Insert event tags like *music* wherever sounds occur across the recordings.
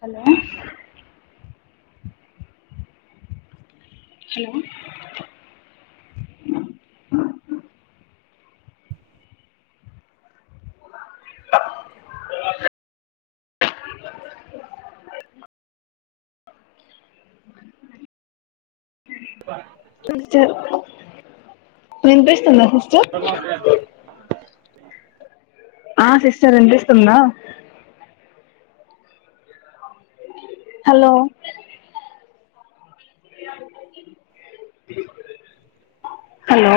Hello hello *inaudible* ా విన్పిస్తుంద సమ్ okay ఆ సిస్టర్ విన్పిస్తుందా హలో హలో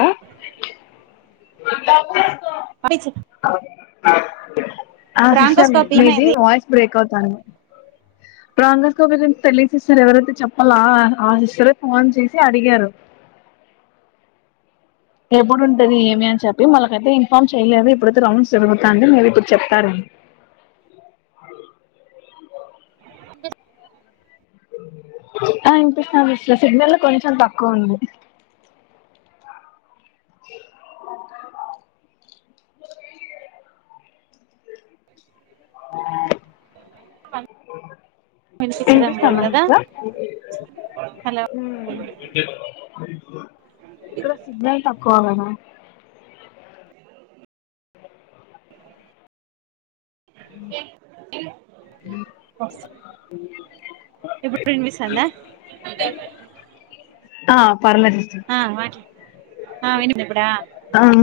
ఇ పనిచ్ ఆ సిస్టర్ మి కాపీ మీది ఏమైంది వాయిస్ బ్రేక్ అవుతాంది ప్రంగ గోపి గురించి తెలియదు సిస్టర్ ఎవరైతే చెప్పాలా ఆ సిస్టర ఫోన్ చేసి అడిగారు అ ఎప్పుడుంటది ఏమి అని చెప్పి వాళ్ళకైతే ఇన్ఫామ్ చెయలేదు ఇప్పుడైతే రౌండ్స్ జరుగుతాంది, అని మీరు ఇప్పుడు చెప్తారు *inaudible* అకా ఆ విన్పిస్తాంది స్ సిగ్నల్ కొంచెం తక్కువుంది అవునా ఆ వినిపించడం లేదు విన్పిస్తాందా కదా సిస్ట హలో ఇక్కడ సిగ్నల్ తక్కువగదా అ *inaudible* ఇప్పుడు విన్పిస్తాంద ఆ పర్లె సిస్టర్ ఆ వినిదిప్పుడా ఆమ్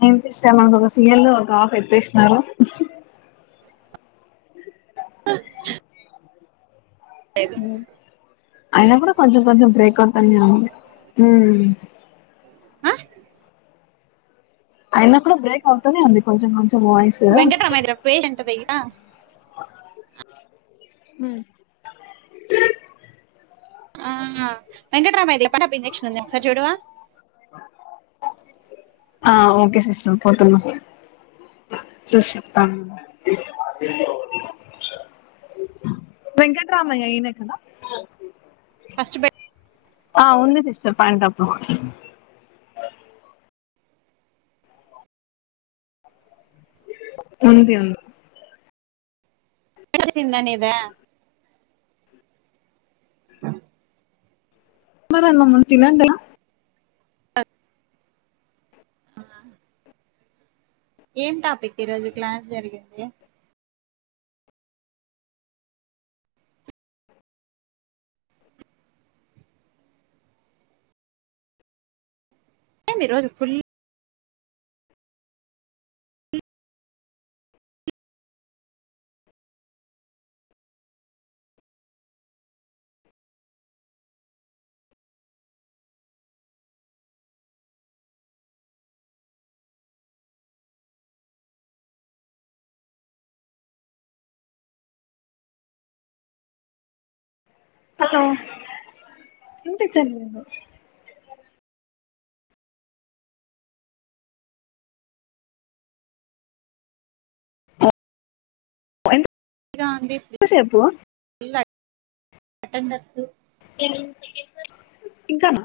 నేం చేస్తెమాకు ఒక సిఎల్ ఒక ఆఫ్ ఎట్టిస్తారు ఉహ్ *inaudible* అయినప్పుడు కొంచెం కొంచెం బ్రేక్ అవుతానే ఉంది, ఊ అ అయినకుడా బ్రేక్ అవుతునె ఉంది, కొంచెం కొంచెం వాయిస్ అ హ్మ్ ఆ వెంకటరామయది ఎప్పడప్పు ఇంజక్షన్ ఉంది ఒకసారి చూడువా ఆ ఓకే సిస్టర్ పోతున్న చూస్చెప్తానున్ వెంకట్రామయ్య ఈనెకదా ఫస్ట్ బె ఆ ఉంది సిస్టర్ పాయన్టాప్ ఉంది ఉంద్ ఎడ జిల్లా నిదే ఆ మరన్మ్మ తినన్ తిన ఆ ఏం టాపిక్ ఈరోజు క్లాస్ జరిగింది. ఏం ఈ రోజు ఫుల్ అద ఎంతైచరు ఆ ఎ ఎంత సేపు పటన్ దాస్తూ ఏం ఇంకానా